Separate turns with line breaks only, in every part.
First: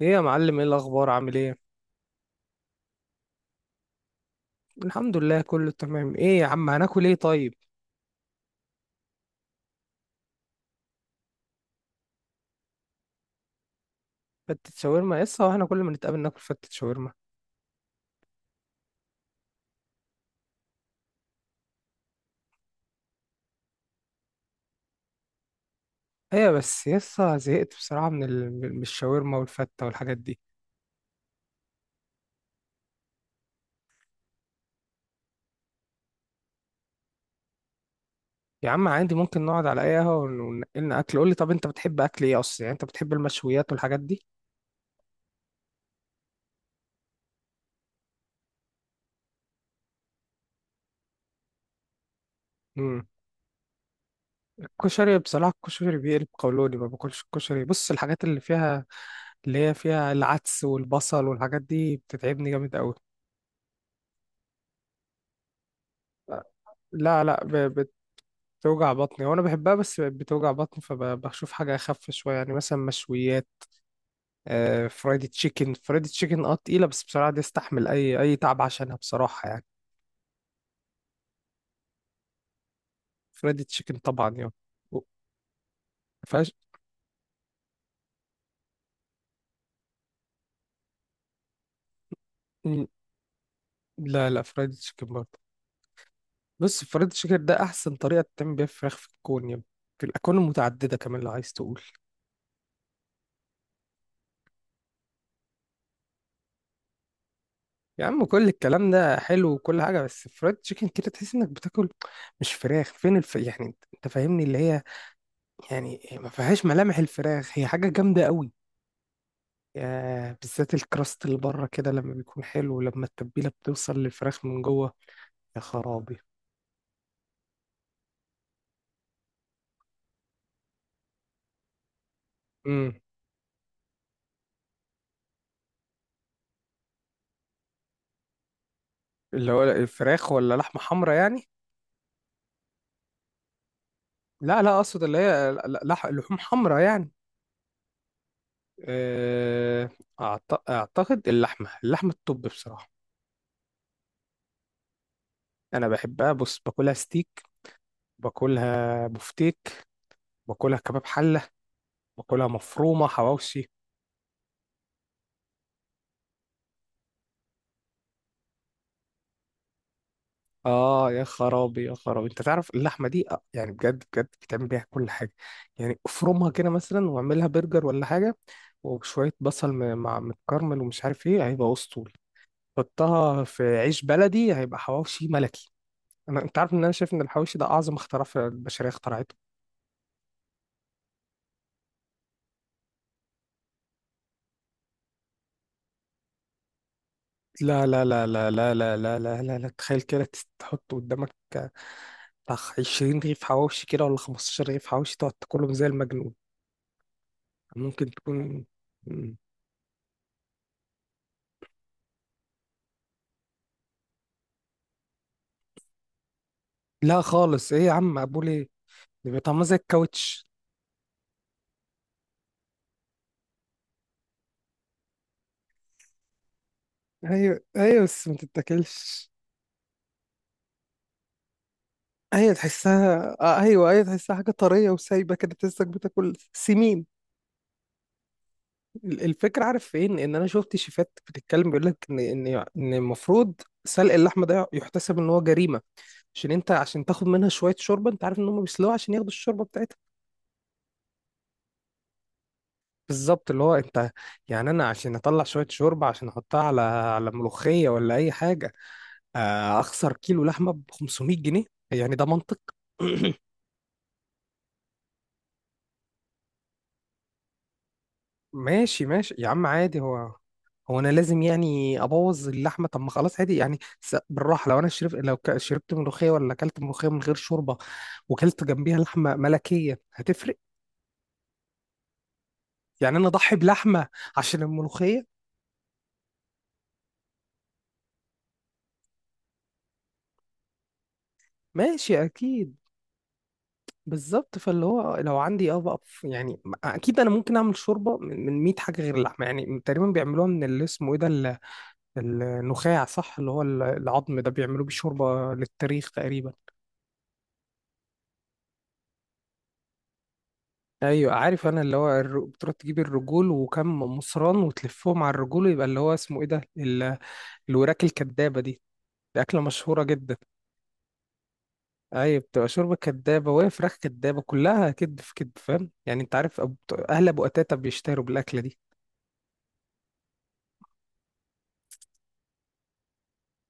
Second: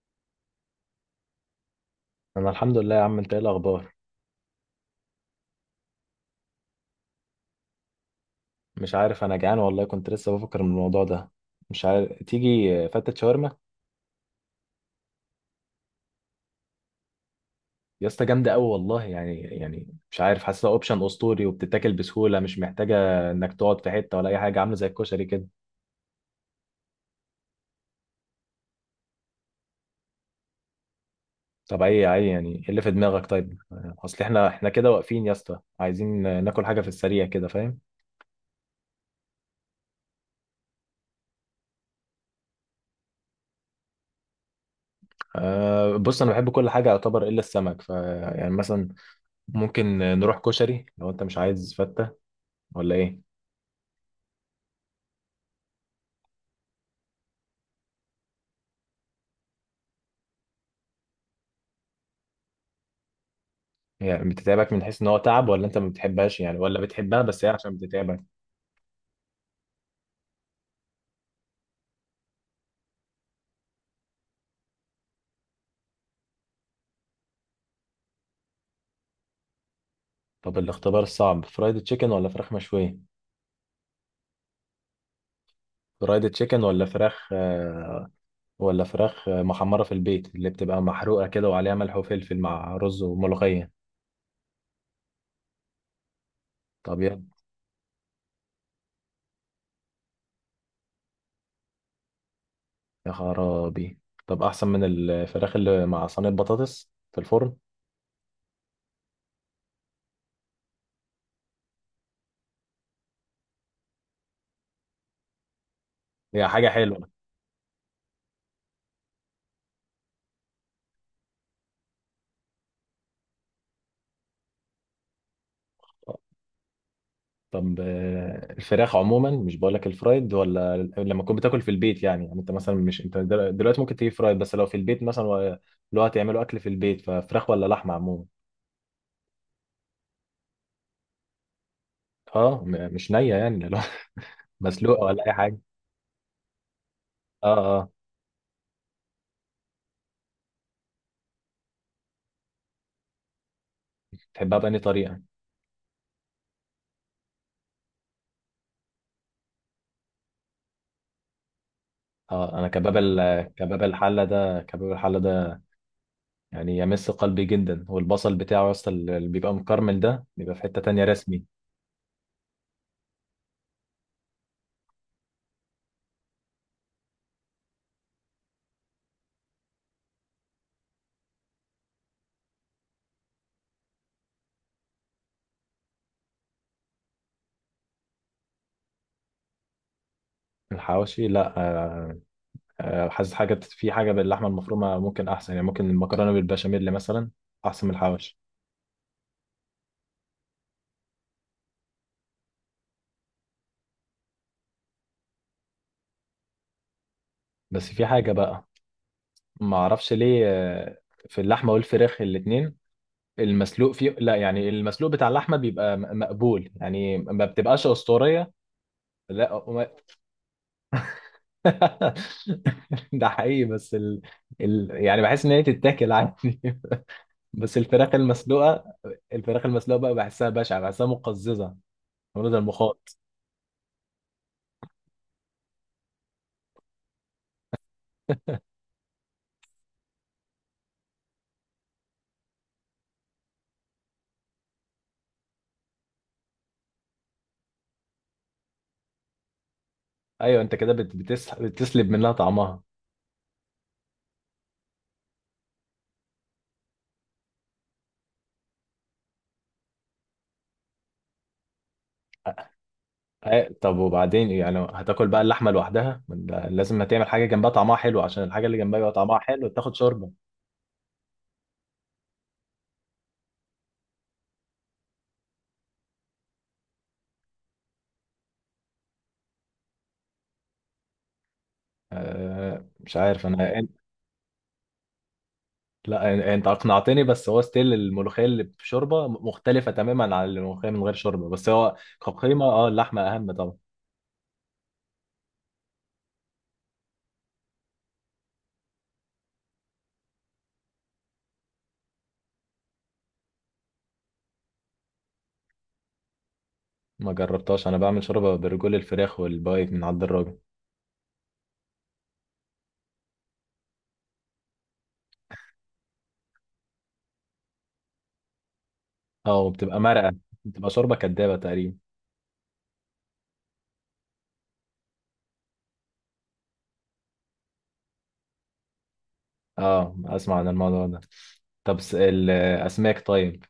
ايه يا معلم، ايه الاخبار؟ عامل ايه؟
انا الحمد لله يا عم. انت ايه الاخبار؟
الحمد لله كله تمام. ايه يا عم، هناكل ايه طيب؟
مش عارف، انا جعان والله، كنت لسه بفكر من الموضوع ده. مش عارف تيجي فتة شاورما.
فتة شاورما يسا؟ واحنا كل ما نتقابل ناكل فتة شاورما.
يا اسطى جامده قوي والله، يعني مش عارف، حاسسها اوبشن اسطوري وبتتاكل بسهوله، مش محتاجه انك تقعد في حته ولا اي حاجه، عامله زي الكشري كده.
ايه بس يسا، زهقت بصراحة من من الشاورما والفتة والحاجات دي.
طب اي يعني ايه اللي في دماغك؟ طيب اصل احنا كده واقفين يا اسطى، عايزين ناكل حاجه في السريع كده، فاهم؟
يا عم عادي، ممكن نقعد على اي قهوة وننقلنا اكل. قول لي طب، انت بتحب اكل ايه اصلا؟ يعني انت بتحب المشويات والحاجات دي؟
أه بص، انا بحب كل حاجه يعتبر الا السمك. يعني مثلا ممكن نروح كشري لو انت مش عايز فته، ولا
امم
ايه؟
الكشري بصراحة، الكشري بيقلب قولوني، ما باكلش الكشري. بص الحاجات اللي فيها، اللي هي فيها العدس والبصل والحاجات دي بتتعبني جامد قوي.
يعني بتتعبك من حيث ان هو تعب، ولا انت ما بتحبهاش يعني، ولا بتحبها
لا لا،
بس هي عشان بتتعبك؟
بتوجع بطني وانا بحبها بس بقت بتوجع بطني، فبشوف حاجه اخف شويه، يعني مثلا مشويات. آه فرايدي تشيكن، فرايدي تشيكن تقيله، بس بصراحه دي استحمل اي تعب عشانها بصراحه يعني.
طب الاختبار الصعب فرايد تشيكن ولا فراخ مشوية؟
فرايدي تشيكن طبعا يعني. و-
فرايد
فاش.
تشيكن ولا فراخ. ولا فراخ محمرة في البيت اللي بتبقى محروقة كده وعليها ملح وفلفل مع
مم،
رز وملوخية.
لا لا، فرايدي تشيكن برضه. بص،
طب
فرايدي
يا
تشيكن ده احسن طريقه تعمل بيها فراخ في الكون، يعني في الاكوان المتعدده كمان لو عايز تقول.
يا خرابي. طب احسن من الفراخ اللي مع صينية بطاطس في الفرن.
يا عم كل الكلام ده حلو وكل حاجه، بس فرايد تشيكن كده تحس انك بتاكل مش فراخ. فين يعني انت فاهمني، اللي هي يعني ما
هي
فيهاش
حاجة
ملامح
حلوة.
الفراخ، هي حاجة جامدة قوي. آه، بالذات الكراست اللي بره كده لما بيكون حلو، لما التتبيلة بتوصل للفراخ من جوه. يا خرابي.
طب الفراخ عموما، مش بقول لك الفرايد ولا لما تكون بتاكل في البيت، يعني انت مثلا،
امم
مش انت دلوقتي ممكن تجيب فرايد، بس لو في البيت مثلا لو هتعملوا اكل في البيت ففراخ ولا لحمه عموما؟
اللي هو الفراخ ولا لحمة حمرا يعني؟
اه، مش نيه يعني لو
لا لا،
مسلوقه
اقصد اللي
ولا اي
هي
حاجه.
لحوم حمرا يعني.
اه اه.
آه. اعتقد اللحمة الطب بصراحة.
تحبها بأي طريقه؟
انا بحبها، بص، باكلها ستيك، باكلها بفتيك، باكلها كباب حلة، باكلها
اه، انا كباب
مفرومة حواوشي.
كباب الحله ده يعني يمس قلبي جدا، والبصل بتاعه يا اسطى اللي بيبقى مكرمل ده، بيبقى في حته تانية
اه يا
رسمي.
خرابي يا خرابي، انت تعرف اللحمه دي آه، يعني بجد بجد بتعمل بيها كل حاجه. يعني افرمها كده مثلا واعملها برجر ولا حاجه، وشويه بصل مع متكرمل ومش عارف ايه، هيبقى اسطوري. حطها في عيش بلدي هيبقى حواوشي ملكي. انت عارف ان انا شايف ان الحواوشي ده اعظم اختراع في البشريه اخترعته.
الحواوشي، لا آه. حاسس حاجة، في حاجة باللحمة المفرومة ممكن أحسن، يعني ممكن المكرونة بالبشاميل مثلا.
لا
أحسن من
لا لا
الحواوشي.
لا لا لا لا لا لا، لا. تخيل كده تحط قدامك آه، بتاع 20 رغيف حواوشي كده ولا 15 رغيف حواوشي تقعد تاكلهم زي المجنون.
بس في
ممكن
حاجة
تكون.
بقى، ما أعرفش ليه، في اللحمة والفراخ الاتنين، المسلوق فيه لا. يعني المسلوق بتاع اللحمة بيبقى مقبول، يعني
لا
ما
خالص، ايه
بتبقاش
يا عم مقبول
أسطورية.
ايه ده، بيبقى
لا
طعمها زي الكاوتش.
ده حقيقي، بس يعني بحس إن هي تتاكل عادي
ايوه
بس
ايوه،
الفراخ
بس ما
المسلوقة
تتاكلش.
الفراخ المسلوقة بقى بحسها بشعة، بحسها مقززة.
ايوه
ده المخاط.
تحسها آه، ايوه ايوه تحسها حاجه طريه وسايبه كده، تحسك بتاكل سمين. الفكرة عارف فين، ان انا شفت شيفات بتتكلم بيقول لك ان ان المفروض سلق اللحمة ده يحتسب ان هو جريمة، عشان انت عشان تاخد منها شوية شوربة. انت عارف ان هم بيسلقوها عشان ياخدوا الشوربة بتاعتها.
أيوه، أنت كده بتسلب منها طعمها.
بالظبط، اللي هو انت، يعني انا عشان اطلع شوية شوربة عشان احطها على على ملوخية ولا اي حاجة، آه، اخسر كيلو لحمه ب 500 جنيه. يعني ده منطق؟
طب وبعدين إيه؟ يعني هتاكل بقى اللحمه لوحدها؟ ما أنت لازم هتعمل حاجه جنبها طعمها حلو، عشان الحاجه اللي جنبها
ماشي
يبقى
ماشي
طعمها
يا عم
حلو تاخد
عادي.
شوربه.
هو، هو انا لازم يعني ابوظ اللحمه؟ طب ما خلاص عادي يعني، بالراحه. لو انا شرب، لو شربت ملوخيه ولا اكلت ملوخيه من غير شوربه وكلت جنبيها لحمه ملكيه هتفرق.
أه
يعني
مش
انا
عارف،
اضحي
انا.
بلحمه عشان الملوخيه؟
لا، انت اقنعتني، بس هو ستيل الملوخيه اللي بشوربه مختلفه تماما عن الملوخيه من غير شوربه، بس هو
ماشي
كقيمه
اكيد.
اللحمه اهم طبعا.
بالظبط، فاللي هو لو عندي بقى يعني اكيد انا ممكن اعمل شوربه من 100 حاجه غير اللحمه. يعني تقريبا بيعملوها من اللي اسمه ايه ده، النخاع صح، اللي هو العظم ده بيعملوه بشوربة للتاريخ تقريبا.
ما جربتهاش، انا بعمل شوربه برجول الفراخ والبايت من عند الراجل.
ايوه عارف انا، اللي هو بتروح تجيب الرجول وكم مصران وتلفهم على الرجول، ويبقى اللي هو اسمه ايه ده الوراك الكدابة دي. دي
اه
أكلة
وبتبقى
مشهورة
مرقه،
جدا.
بتبقى شوربه كدابه تقريبا.
ايوه، بتبقى شوربة كدابة وهي فراخ كدابة، كلها كدب في كدب فاهم يعني. انت عارف اهل ابو قتاتة بيشتهروا بالأكلة دي.
اه، اسمع عن الموضوع ده. طب الاسماك طيب؟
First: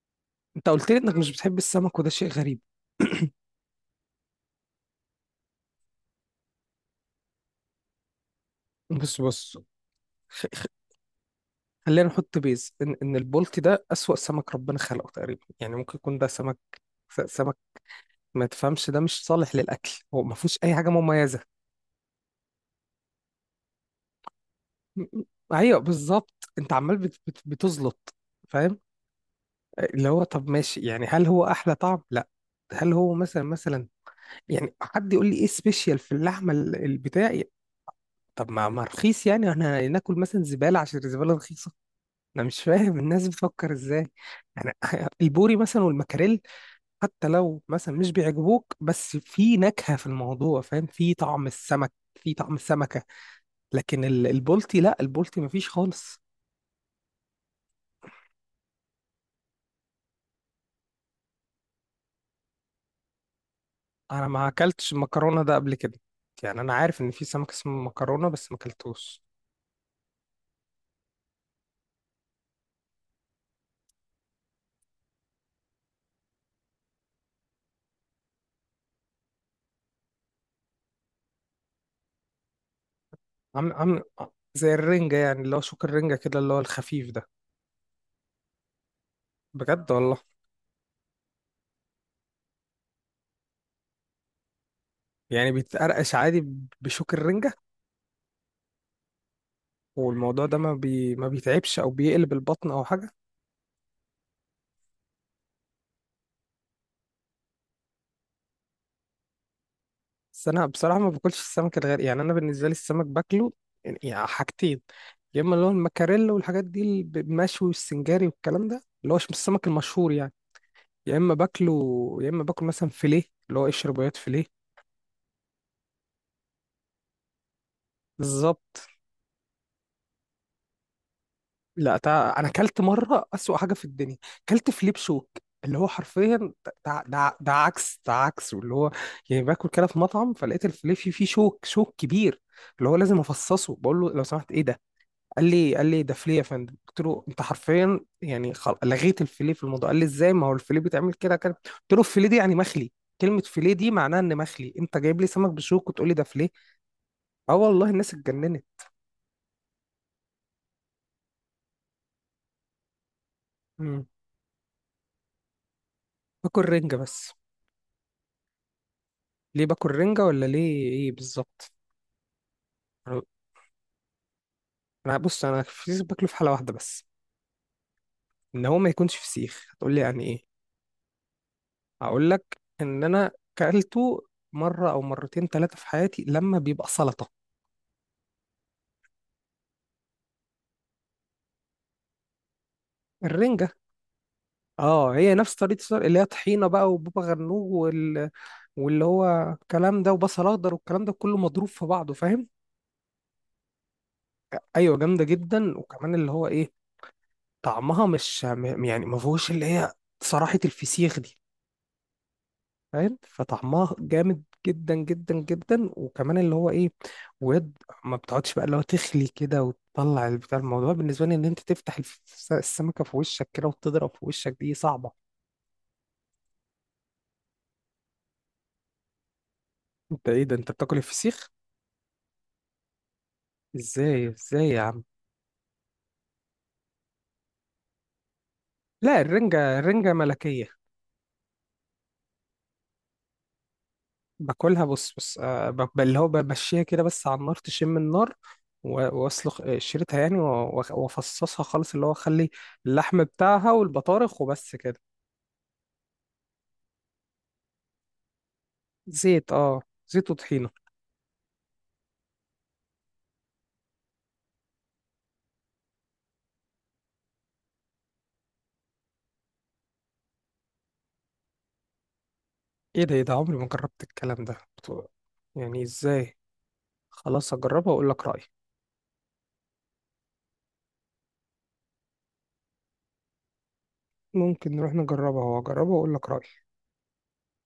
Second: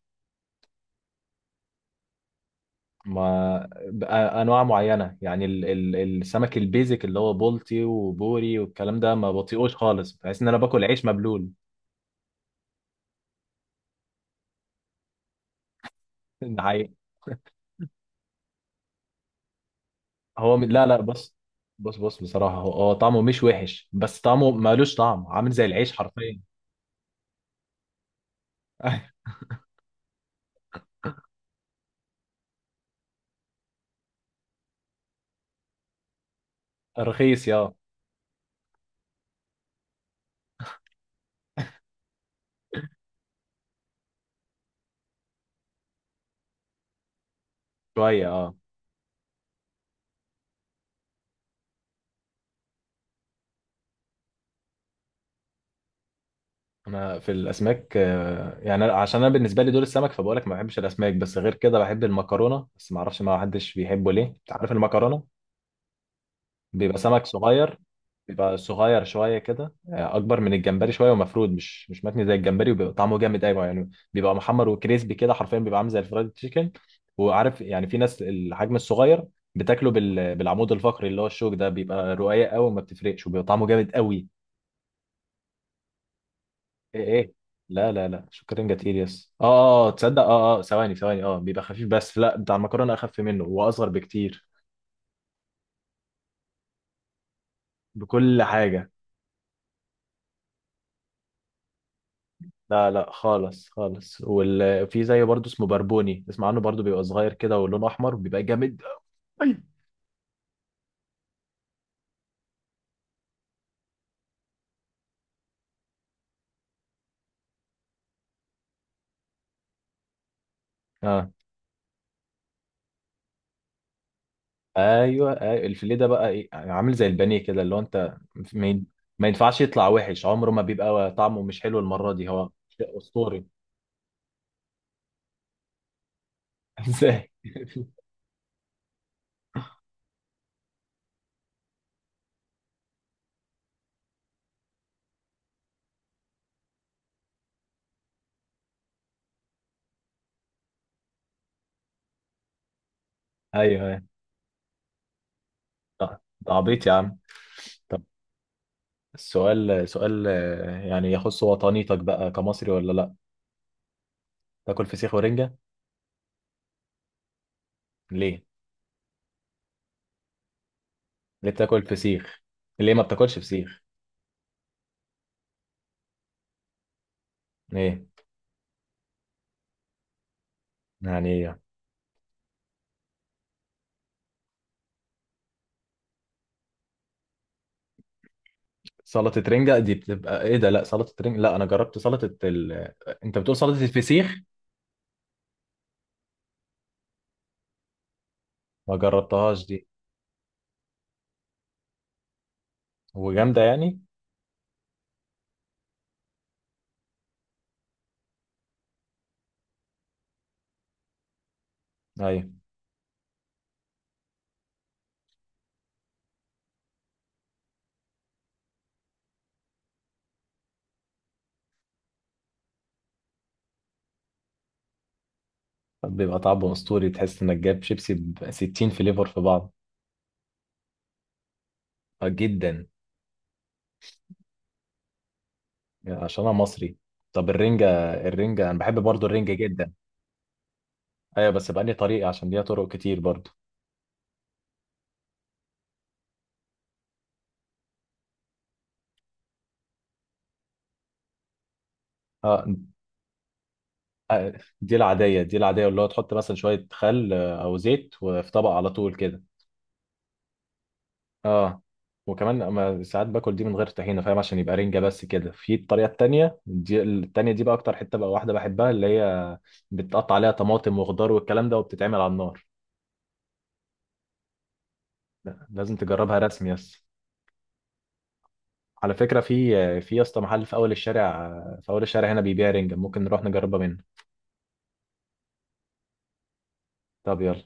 انت قلت لي انك مش بتحب السمك وده شيء غريب.
ما بقى انواع معينه، يعني ال السمك البيزك اللي هو بولتي وبوري والكلام ده
بص
ما
بص،
بطيقوش خالص، بحس ان انا باكل عيش مبلول.
خلينا نحط بيز ان البولتي ده اسوأ سمك ربنا خلقه تقريبا. يعني ممكن يكون ده سمك،
ده حقيقي.
سمك ما تفهمش، ده مش صالح للاكل، هو ما
هو
فيهوش اي
لا
حاجه
لا، بص
مميزه.
بص بص بصراحه، هو هو طعمه مش وحش بس طعمه مالوش
م- م-
طعم، عامل زي
ايوه
العيش حرفيا.
بالظبط، انت عمال بت بتزلط فاهم. اللي هو طب ماشي يعني، هل هو احلى طعم؟ لا. هل هو مثلا يعني، حد يقول لي ايه سبيشال في اللحمه البتاع؟
رخيص
طب ما رخيص، يعني احنا ناكل مثلا زباله عشان الزباله رخيصه؟ انا مش فاهم الناس بتفكر ازاي. يعني البوري مثلا والمكاريل، حتى لو مثلا مش
شويه
بيعجبوك بس في نكهة في الموضوع فاهم، في طعم السمك، في طعم السمكة. لكن البولتي لا، البولتي مفيش خالص.
انا في الاسماك يعني عشان انا بالنسبه لي دول السمك، فبقول لك ما بحبش الاسماك، بس غير كده بحب المكرونه، بس ما اعرفش ما حدش بيحبه ليه.
انا ما
انت عارف
اكلتش
المكرونه،
المكرونة ده قبل كده. يعني انا
بيبقى
عارف ان في
سمك
سمك اسمه
صغير،
مكرونة بس ما
بيبقى صغير
اكلتوش.
شويه كده، اكبر من الجمبري شويه ومفرود، مش متني زي الجمبري، وبيبقى طعمه جامد قوي، يعني بيبقى محمر وكريسبي كده حرفيا، بيبقى عامل زي الفرايد تشيكن. وعارف، يعني في ناس الحجم الصغير بتاكله بالعمود الفقري اللي هو الشوك ده، بيبقى رقيق قوي وما بتفرقش، وبيبقى طعمه
عم
جامد
عم
قوي.
زي الرنجة يعني، اللي هو شوك الرنجة كده اللي هو
ايه
الخفيف ده.
ايه. لا لا لا، شكرا كتير يس. اه، اه
بجد والله.
تصدق؟ اه اه. ثواني ثواني. اه بيبقى خفيف، بس لا، بتاع المكرونه اخف منه واصغر بكتير.
يعني بيتقرقش عادي بشوك الرنجة؟
بكل حاجه.
والموضوع ده ما بيتعبش او بيقلب البطن او
لا
حاجة؟
لا خالص خالص. وفي زي برضه اسمه بربوني، اسمع عنه برضه، بيبقى صغير كده ولونه احمر، بيبقى جامد أوي.
بس انا بصراحه ما باكلش السمك الغالي. يعني انا بالنسبه لي السمك باكله يعني حاجتين، يا اما اللي هو المكاريلا والحاجات دي اللي بالمشوي والسنجاري والكلام ده اللي هو مش السمك المشهور يعني، يا
اه
اما باكله، يا اما باكل مثلا فيليه، اللي هو قشر بياض فيليه.
ايوه ايوه، الفيليه ده بقى ايه؟ يعني عامل زي البانيه كده، اللي هو انت ما ين-
بالظبط.
ما ينفعش يطلع وحش، عمره ما بيبقى طعمه مش حلو،
لا،
المره دي
انا
هو
اكلت
شيء
مره
اسطوري.
اسوأ حاجه في الدنيا، اكلت فيليه بشوك، اللي هو حرفيا. ده
ازاي؟
ده ده عكس، ده عكس اللي هو. يعني باكل كده في مطعم فلقيت الفيليه فيه شوك كبير، اللي هو لازم افصصه. بقول له لو سمحت ايه ده؟ قال لي ده فليه يا فندم. قلت له انت حرفيا يعني لغيت الفليه في الموضوع. قال لي ازاي، ما هو الفليه بيتعمل كده كده. قلت له الفليه دي يعني مخلي. كلمه فليه
ايوه
دي
أيوة.
معناها ان مخلي، انت جايب لي سمك بشوك وتقول لي
ده
ده فليه؟
ده عبيط يا عم.
اه والله
طب
الناس اتجننت.
السؤال، سؤال يعني يخص وطنيتك بقى كمصري، ولا لا؟
مم.
تاكل فسيخ ورنجة؟
باكل رنجه بس.
ليه؟
ليه باكل رنجه ولا ليه ايه
ليه
بالظبط؟
بتاكل فسيخ؟ ليه ما بتاكلش فسيخ؟
انا بص، انا الفسيخ باكله في حاله واحده بس،
ليه؟
ان هو ما يكونش فسيخ. هتقول لي يعني ايه؟
يعني.
هقول لك ان انا كلته مره او مرتين ثلاثه في حياتي لما بيبقى سلطه.
سلطة رنجة دي بتبقى ايه ده؟ لا سلطة رنجة، لا انا جربت سلطة انت بتقول
الرنجه
سلطة الفسيخ.
اه هي نفس طريقة السلق، اللي هي طحينة بقى وبابا غنوج
ما
واللي هو
جربتهاش دي.
الكلام ده وبصل اخضر والكلام ده كله مضروب في بعضه فاهم.
وجامدة يعني؟
ايوه جامدة جدا، وكمان اللي هو ايه، طعمها مش يعني ما فيهوش اللي هي، صراحة الفسيخ دي
ايوه،
فاهم، فطعمها جامد جدا جدا جدا، وكمان اللي هو ايه، ويد ما بتقعدش بقى، اللي هو تخلي كده وتطلع البتاع، الموضوع بالنسبة لي ان انت تفتح السمكة في وشك كده وتضرب في وشك، دي صعبة.
بيبقى طعمه اسطوري، تحس انك جايب شيبسي ب 60 فليفر في بعض.
انت ايه ده، انت بتاكل الفسيخ؟
جدا.
ازاي ازاي يا عم؟
عشان انا مصري. طب الرنجة، انا بحب
لا
برضو الرنجة
الرنجة،
جدا.
الرنجة ملكية.
ايوه بس بأني طريقة؟ عشان ليها طرق كتير برضو.
باكلها بص بص آه، اللي هو بمشيها كده بس على النار تشم النار واسلخ آه، شريتها يعني وافصصها خالص، اللي هو اخلي
اه
اللحم بتاعها والبطارخ
آه،
وبس
دي
كده.
العادية، اللي هو تحط مثلا شوية خل او زيت، وفي طبق على طول كده.
زيت اه، زيت وطحينة.
اه، وكمان اما ساعات باكل دي من غير طحينه، فاهم؟ عشان يبقى رنجه بس كده. في الطريقه التانيه، دي بقى اكتر حته بقى واحده بحبها، اللي هي بتقطع عليها طماطم وخضار والكلام ده، وبتتعمل على النار.
ايه ده ايه ده، عمري ما جربت الكلام ده
لا،
يعني
لازم
ازاي؟
تجربها رسمي يس.
خلاص هجربها واقول لك رأيي.
على فكره، في يا اسطى محل في اول الشارع، في اول الشارع هنا، بيبيع رنجه، ممكن نروح نجربها منه.
ممكن نروح نجربها واجربها واقول لك رأيي.
طب يلا.